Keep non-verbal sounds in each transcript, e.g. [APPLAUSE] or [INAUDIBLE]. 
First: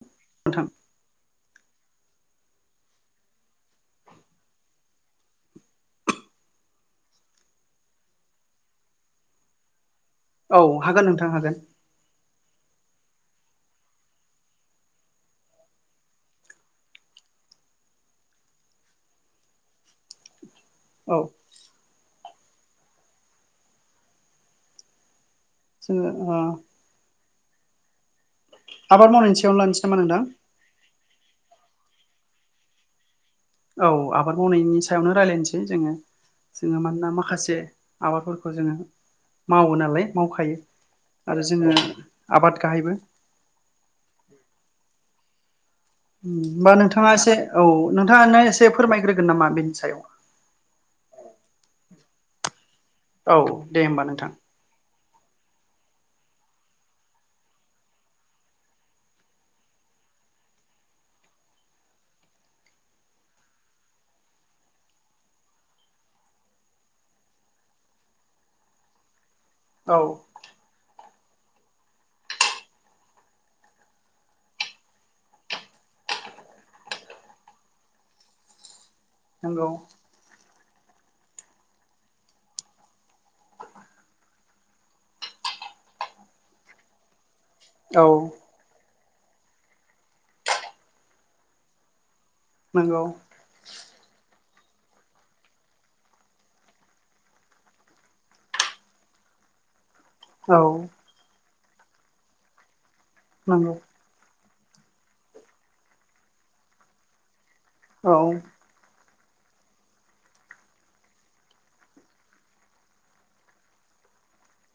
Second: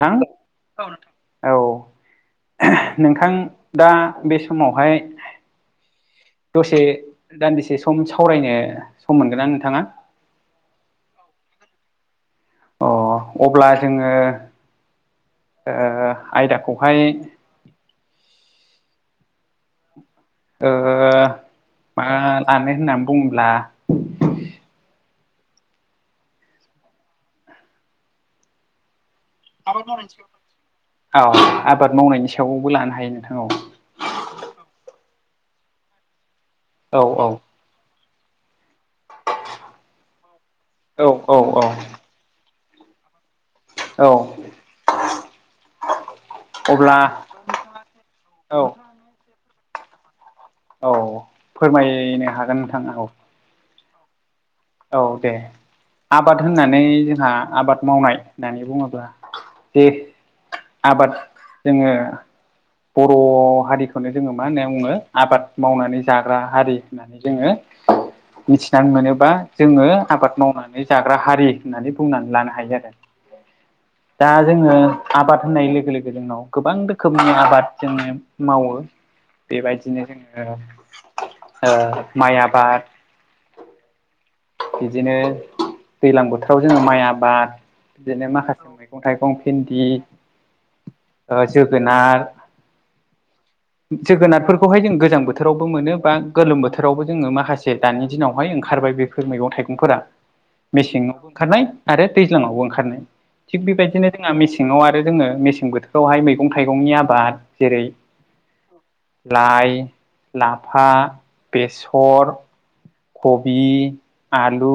थां नोंथां औ नोंथां। औ नोंथां दा बे समावहाय दसे दान्दिसे सम सावरायनो सम मोनगोन ना नोंथाङा? औ हागोन नोंथां हागोन। अ अब्ला जोङो आयदाखौहाय औ मा लानो होननानै बुंब्ला जोंङो ओ आबाद मावनायना आबाद मावनायनि औ आबाद मावनायनि सायावबो लानो हायो नोंथां औ औ आबाद मावनायनि सायावनो रायजलायनोसै जोङो जोङो औ मानोना माखासे आबादफोरखौ जोंङो मावो नालाय मावखायो औ औ आरो जोंङो औ आबाद गाहायबो औ होनोमबा अब्ला नोंथाङा एसे औ नोंथाङानो औ एसे फोरमायग्रोगोन नामा बेनि सायाव औ फोरमायनो हागोन नोंथां औ औ दे होमबा नोंथां औ दे आबाद होननानै जोंहा आबाद मावनाय होननानै बुङोब्ला बेे आबाद जोंङो बर' हारिखौनो जोंङो मा होनो बुंनो आबाद मावनानै जाग्रा हारि होननानै जोङो मिथिनानै मोनोबा जोंङो औ आबाद मावनानै जाग्रा हारि होननानै बुंनानै लानो हायो आरो दा जोंङो आबाद होननाय लोगो लोगो जोंनाव गोबां रोखोमनि आबाद जोंङो मावो नंगौ बेबायदिनो जोंङो माइ आबाद बिदिनो दैज्लां बोथोराव जोंङो माइ आबाद औ बिदिनो माखासे मैगं थाइगं भिन्दि जोगोनार नोंगौ [INAUDIBLE] जोगोनारफोरखौहाय जों गोजां बोथोरावबो मोनो बा गोलोम बोथोरावबो जोंङो माखासे दानि दिनावहाय ओंखारबाय बे बेफोर मैगं थाइगंफोरा औ मेसेआवबो ओंखारनाय आरो दैज्लांआवबो ओंखारनाय थिग नंगौ बेबायदिनो जोंहा मेसेङाव आरो जोङो मेसें बोथोरावहाय मैगं थाइगंनि आबाद जेरै औ लाइ लाफा बेसर खबि आलु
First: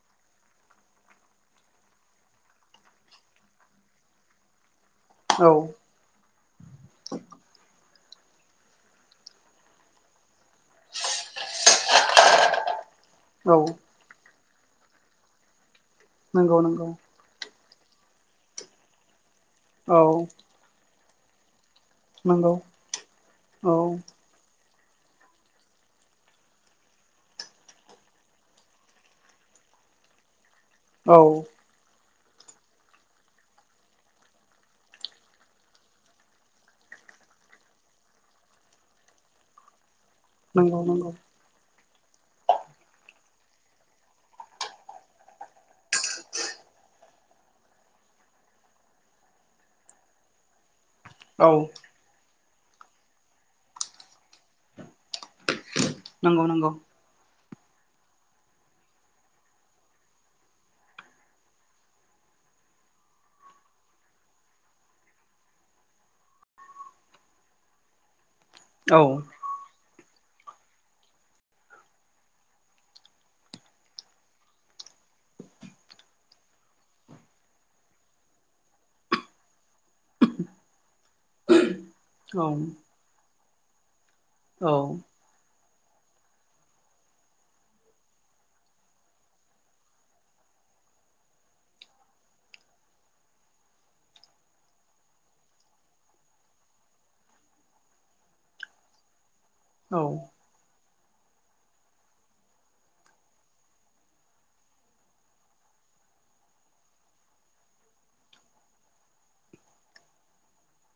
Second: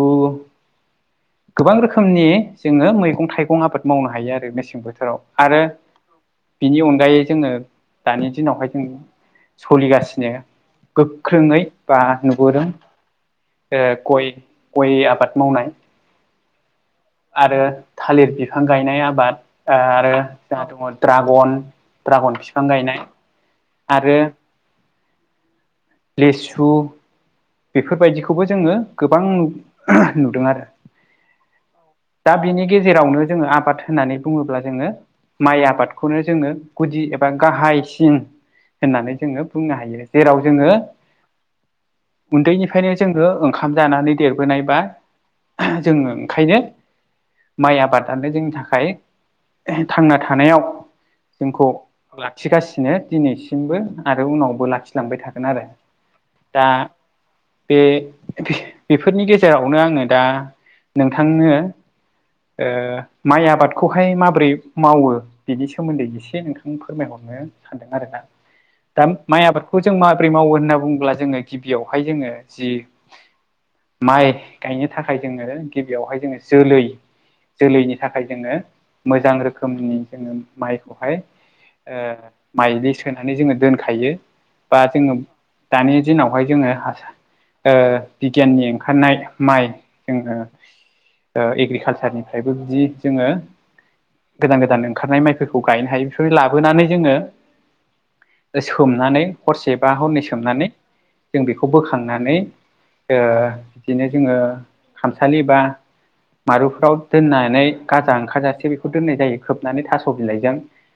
गोबां रोखोमनि जोङो मैगं थाइगं आबाद मावनो हायो आरो मेसें बोथोराव औ आरो बिनि अनगायै जोंङो दानि दिनावहाय जों सोलिगासिनो गोख्रोङै बा नुबोदों औ गय आबाद मावनाय नंगौ नंगौ आरो थालिर बिफां गायनाय आबाद औ आरो जोंहा दङ ड्रागन द्रागन नंगौ बिफां गायनाय औ आरो लेसु बेफोरबायदिखौबो जोंङो गोबां नुदों आरो औ दा बिनि गेजेरावनो जोंङो आबाद होननानै बुंङोब्ला जोंङो माइ आबादखौनो जोंङो गुदि एबा गाहायसिन होननानै जोंङो बुंनो हायो जेराव नंगौ जोंङो नंगौ उन्दैनिफ्रायनो जोंङो ओंखाम जानानै देरबोनायबा जोंङो ओंखायनो माइ आबादानो जोंनि थाखाय थांना थानायाव औ जोंखौ लाखिगासिनो दिनैसिमबो आरो उनावबो लाखिलांबाय थागोन आरो नंगौ दा नंगौ बे बेफोरनि गेजेरावनो आङो दा नोंथांनो माइ आबादखौहाय माबोरै मावो बिनि सोमोन्दै एसे नोंथां फोरमायहरनो सानदों आरोना औ दा माइ आबादखौ जों माबोरै मावो होनना बुंङोब्ला जोंङो गिबियावहाय जोंङो जि माइ गायनो थाखाय जोंङो गिबियावहाय जोंङो जोलै जोलैनि थाखाय जोंङो मोजां रोखोमनि जोङो माइखौहाय ओ औ माइलि सोनानै जोङो दोनखायो। औ बा जोङो दानि दिनावहाय जोङो [INAUDIBLE] ओ बिगियाननि ओंखारनाय माइ जोङो ओ एग्रिखालसारनिफ्रायबो बिदि जोङो गोदान गोदान ओंखारनाय माइफोरखौ गायनो हायो बेफोरनि लाबोनानै जोङो ओ सोमनानै हरसे बा औ हरनै सोमनानै जों बेखौ खौ बोखांनानै ओ दिनो जोङो खामसालि बा मारुफोराव दोननानै गाजा ओंखारजासे बेखौ दोननाय जायो खोबनानै थास' बिलाइजों।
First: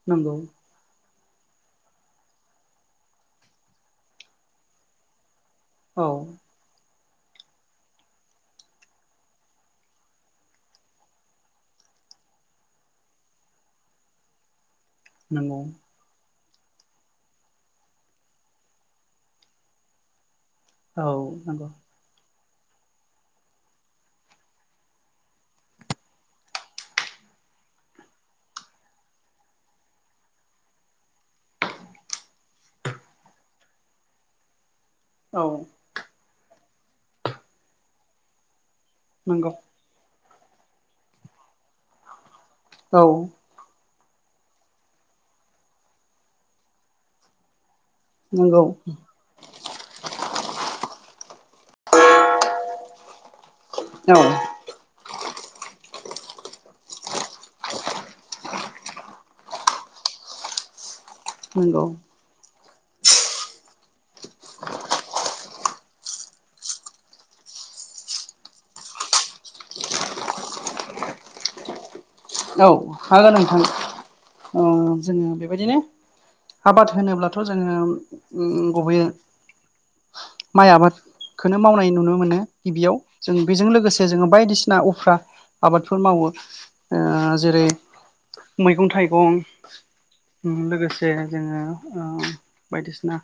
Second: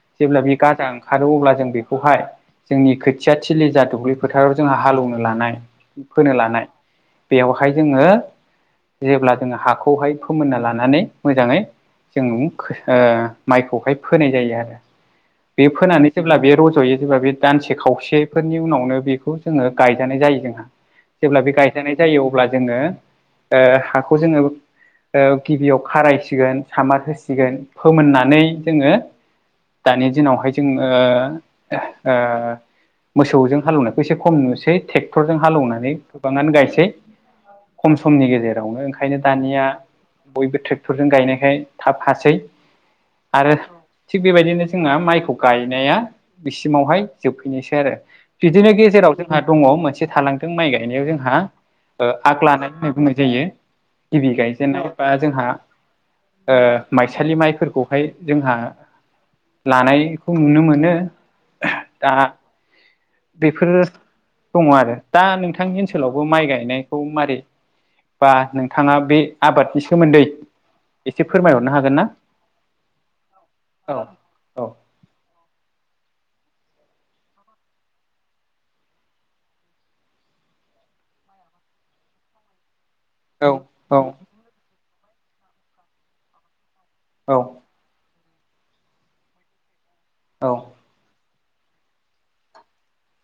नंगौ जेब्ला बे गाजा ओंख खारो अब्ला जों बेखौहाय जोंनि खोथिया थिलि जा दुब्लि फोथाराव जोंहा हालेवनो लानाय औ फोनो लानाय बेवहाय जोङो जेब्ला जोङो हाखौहाय फोमोनना लानानै मोजाङै जों ओ माइखौहाय फोनाय जायो आरो नंगौ बे फोनानै जेब्ला बे रज'यो जेब्ला बे दानसे खावसेफोरनि उनावनो बेखौ जोङो गायजानाय जायो जोंहा। औ जेब्ला बे नंगौ गायजानाय जायो अब्ला जोङो ओ हाखौ जोङो ओ गिबियाव खारायसिगोन सामार होसिगोन फोमोननानै जोङो दानि दिनावहाय जों ओ ओ मोसौजों हालौनायखौ एसे खम नुसै थेक्टर जों औ हालेवनानै बाङानो गायसै खम समनि गेजेरावनो ओंखायनो नंगौ दानिया बयबो थ्रेक्टरजों गायनायखाय थाब हासै। औ आरो थिग बेबायदिनो जोंहा माइखौ गायनाया बिसिमावहाय जोबफैनोसै आरो। बिदिनो नंगौ गेजेराव जोंहा दङ मोनस से थालांथों माइ गायनायाव जोंहा ओ आग लानाय होननाय बुंनाय जायो औ गिबि गाय जेनेबा जोंहा ओ माइसालि माइफोरखौहाय जोंहा लानायखौ नुनो मोनो। नंगौ। आ बेफोरो दङ आरो दा नोंथांनि ओनसोलावबो माइ गायनायखौ मारै बा नोंथाङा बे आबादनि सोमोन्दै एसे फोरमायहरनो हागोन ना? औ हागोन नोंथां औ औ ओम जोङो बेबादिनो आबाद होनोब्लाथ' जोङो उम उम गुबुयै माइ आबादखोनो मावनाय नुनो मोनो गिबियाव जों औ बिजों औ लोगोसे जोङो बायदिसिना उफ्रा आबादफोर मावो। ओ औ जेरै मैगं थाइगं उम औ लोगोसे जे जोङो ओ बायदिसिना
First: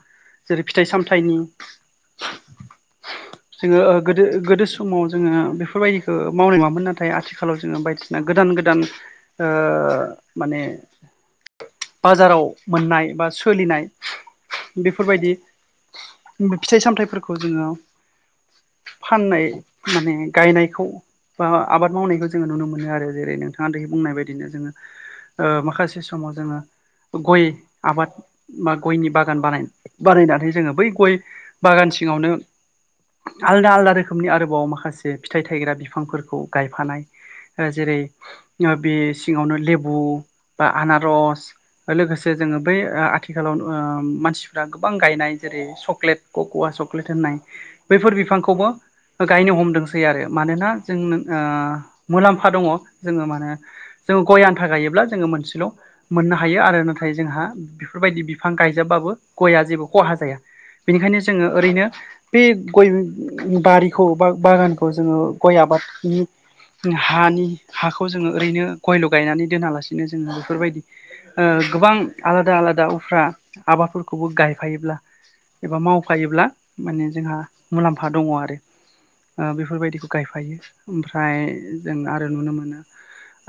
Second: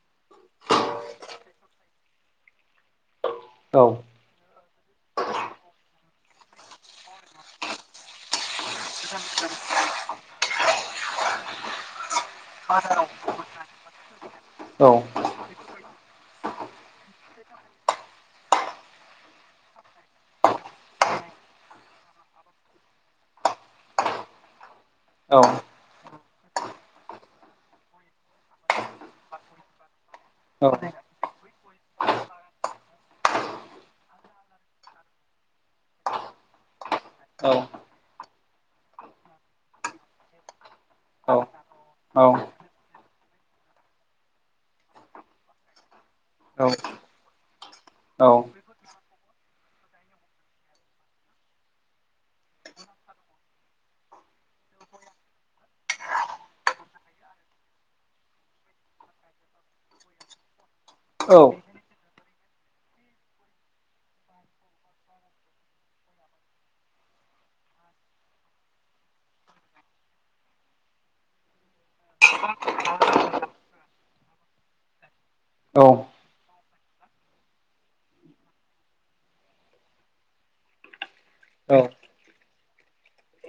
जेरै फिथाइ सामथाइनि [INAUDIBLE] जोङो ओ गोदो गोदो समाव जोङो बेफोरबायदिखो मावनाय नुवामोन नाथाय आथिखालाव जोङो बायदिसिना गोदान गोदान ओ माने बाजाराव मोननाय बा सोलिनाय औ बेफोरबायदि उम फिथाइ सामथाइफोरखौ जोङो फाननाय माने गायनायखौ बा आबाद मावनायखौ जोङो नुनो मोनो आरो। जेरै नोंथाङा दायो बुंनाय बायदिनो जोङो औ ओ औ माखासे समाव जोङो गय आबाद बा गयनि बागान बानाय बानायना जे औ जोङो बै गय बागान सिङावनो आलदा आलदा रोखोमनि आरोबाव माखासे फिथाइ थायग्रा बिफांफोरखौ गायफानाय। ओ जेरै बे सिङावनो लेबु बा आनारस ओ लोगोसे जोङो बे ओ आथिखालाव ओ मानसिफोरा गोबां गायनाय जेरै चक्लेट कक'वा चक्लेट होननाय बैफोर बिफांखौबो ओ गायनो हमदोंसै आरो मानोना जोंनो ओ मुलाम्फा दङ। जोङो मा होनो जोङो गय आन्था गायोब्ला जोङो मोनसेल' मोननो हायो आरो नाथाय जोंहा बेफोरबायदि बिफां गायजाबबाबो गआ जेबो खहा जाया। बेनिखायनो जोङो ओरैनो बे गय बारिखौ बा बागानखौ जोङो गय आबादनि हानि हाखौ जोङो ओरैनो गयल' गायनानै दोनालासिनो जोङो बेफोरबायदि ओ गोबां आलादा आलादा उफ्रा आबादफोरखौबो गायफायोब्ला एबा मावफायोब्ला माने जोंहा मुलाम्फा दङ आरो। ओ बेफोरबायदिखौ गायफायो। ओमफ्राय औ जों आरो नुनो मोनो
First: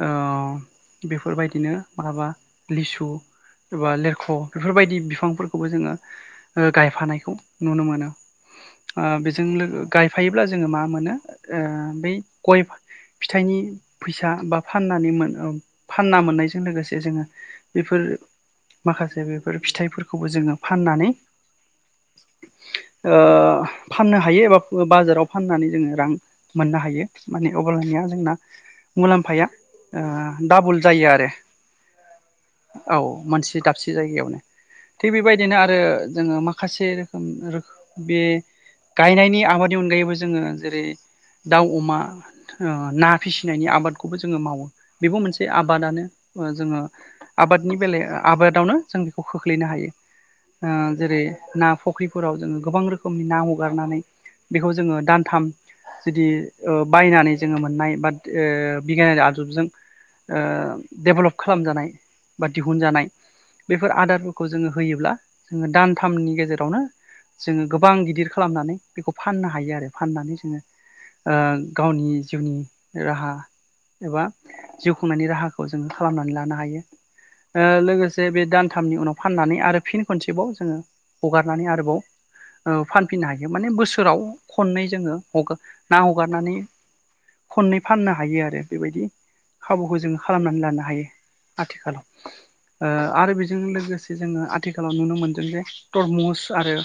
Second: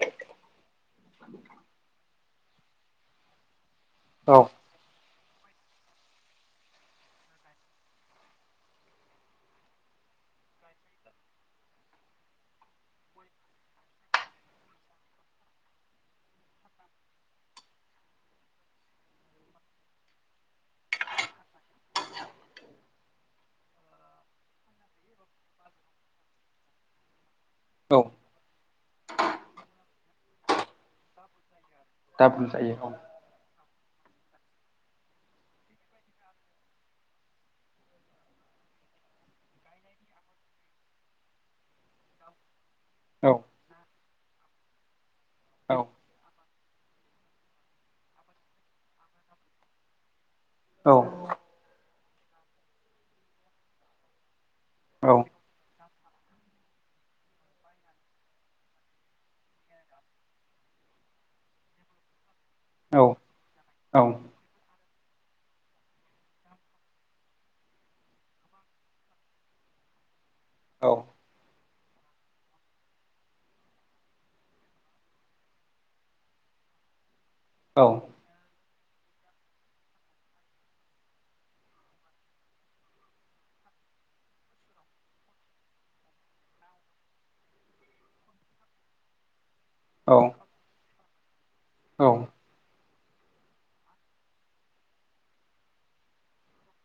ओ बेफोरबायदिनो माहाबा लिसु एबा लेरख' औ बेफोरबायदि बिफांफोरखौबो जोङो गायफानायखौ नुनो मोनो। ओ बेजों लोगो गायफायोब्ला जोङो मा मोनो बै गय फिथाइनि फैसा बा फाननानै मोन फानना मोननायजों लोगोसे जोङो बेफोर माखासे बेफोर फिथाइफोरखौबो जोङो फाननानै ओ फाननो हायो एबा बाजाराव फाननानै जोङो रां मोननो हायो माने औ अब्लानिया जोंना मुलाम्फाया ओ डाबल जायो आरो। दाबल जायो औ। मोनसे दाबसे जायगायावनो। थिग बेबायदिनो आरो जोङो माखासे रोखोम बे गायनायनि आबादनि अनगायैबो जोङो जेरै दाउ अमा ना औ फिसिनायनि आबादखौबो जोङो मावो बेबो मोनसे औ आबादानो। जोङो आबादनि बेलाया आबादावनो जों बेखौ खोख्लैनो हायो। औ जेरै ना फ फख्रिफोराव जोङो गोबां रोखोमनि ना हगारनानै बेखौ जोङो औ दानथाम जुदि बायनानै जोङो मोननाय बा ओ बिगियानारि आदबजों दडेभेलप खालामजानाय बा दिहुनजानाय बेफोर औ आदारफोरखौ जोङो होयोब्ला जोङो दानथामनि गेजेरावनो जोङो गोबां गिदिर खालामनानै बेखौ फाननो हायो आरो फाननानै जोङो औ। गावनि जिउनि राहा एबा जिउ खुंनायनि राहाखौ जोङो खालामनानै लानो हायो। औ लोगोसे जे बे दानथामनि उनाव फाननानै आरो फिन खनसेबाव जोङो हगारनानै आरोबाव फानफिननो हायो माने बोसोराव खननै जोङो हगार ना हगारनानै खननै फाननो हायो आरो। बेबायदि खाबुखौ औ जोङो खालामनानै लानो हायो आथिखालाव। औ आरो बेजों लोगोसे जोङो आथिखालाव नुनो मोनदों जे तरमुस आरो